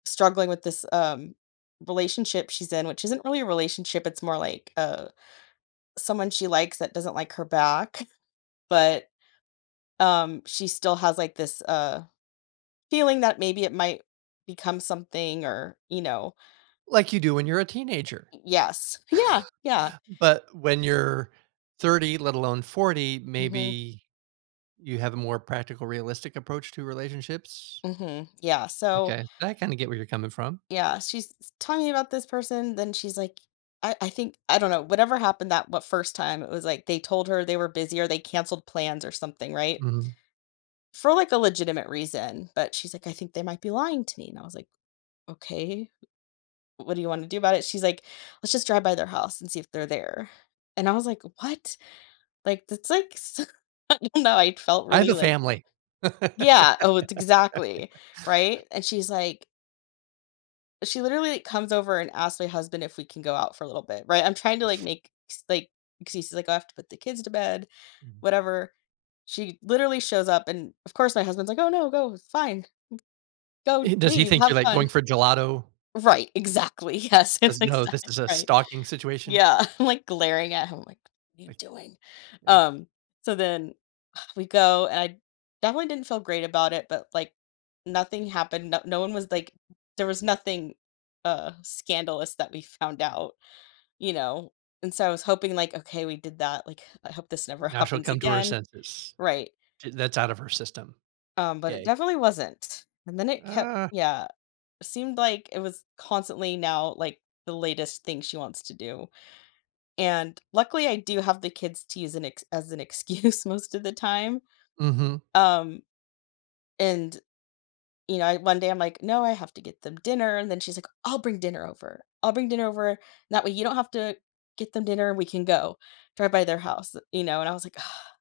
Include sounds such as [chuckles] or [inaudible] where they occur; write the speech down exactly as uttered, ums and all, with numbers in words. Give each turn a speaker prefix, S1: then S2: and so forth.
S1: Struggling with this, um, relationship she's in, which isn't really a relationship, it's more, like, uh, someone she likes that doesn't, like, her back, [chuckles] but, um, she still has, like, this, uh, feeling that maybe it might become something or, you know.
S2: Like, you do when you're a teenager.
S1: Y yes, yeah, yeah.
S2: [chuckles] But when you're thirty, let alone forty,
S1: Mhm.
S2: maybe you have a more practical realistic approach to relationships.
S1: Mhm, yeah, so
S2: M'kay, I kinda get where you're coming from.
S1: Yeah, she's s talking about this person, then she's, like I I think I don't know, whatever happened that what first time, it was, like, they told her they were busy, or they canceled plans or something, right?
S2: Mhm.
S1: For, like, a legitimate reason, but she's, like, "I think they might be lying to me," and I was, like, "Okay, w what do you wanna do about it?" She's, like, "Let's just drive by their house, and see if they're there," and I was, like, "What?" Like, that's like s I don't know, I felt
S2: I have
S1: really,
S2: a
S1: like
S2: family.
S1: Yeah, oh, it's exactly,
S2: [laughs]
S1: right? And she's, like she literally comes over and asks my husband if we can go out for a little bit. Right? I'm trying to, like, make s like excuses, like, "Oh, I have to put the kids to bed,"
S2: Mhm.
S1: whatever, she literally shows up and, of course, my husband's, like, "Oh, no, go, fine g go,
S2: Eh, does he
S1: leave,
S2: think you're,
S1: have
S2: like, going
S1: fun."
S2: for gelato?
S1: Right, exactly, yes, that's
S2: 'Cause, no, this
S1: exactly
S2: is a
S1: right.
S2: stalking situation.
S1: Yeah, I'm, like, glaring at him, like, "What are you
S2: Like
S1: doing?"
S2: yeah.
S1: Um, so, then, we go I definitely didn't feel great about it, but, like, nothing happened, no no one was like, there was nothing, uh, scandalous that we found out. You know? And so I was hoping, like, "Okay, we did that, like, I hope this never
S2: Now she'll
S1: happens
S2: come to her
S1: again."
S2: senses,
S1: Right.
S2: and that's out of her system.
S1: Um, but it
S2: Yay.
S1: definitely wasn't, and then it kept
S2: Uh
S1: yeah, seemed, like, it was constantly now, like, the latest thing she wants to do, and luckily, I do have the kids to use as an ex as an excuse most of the time.
S2: Mhm.
S1: Um, and, you know, I one day I'm like, "No, I have to get them dinner," and then she's, like, "I'll bring dinner over, I'll bring dinner over, that way you don't have to get them dinner, we can go drive by their house," you know, and I was, like [sighs]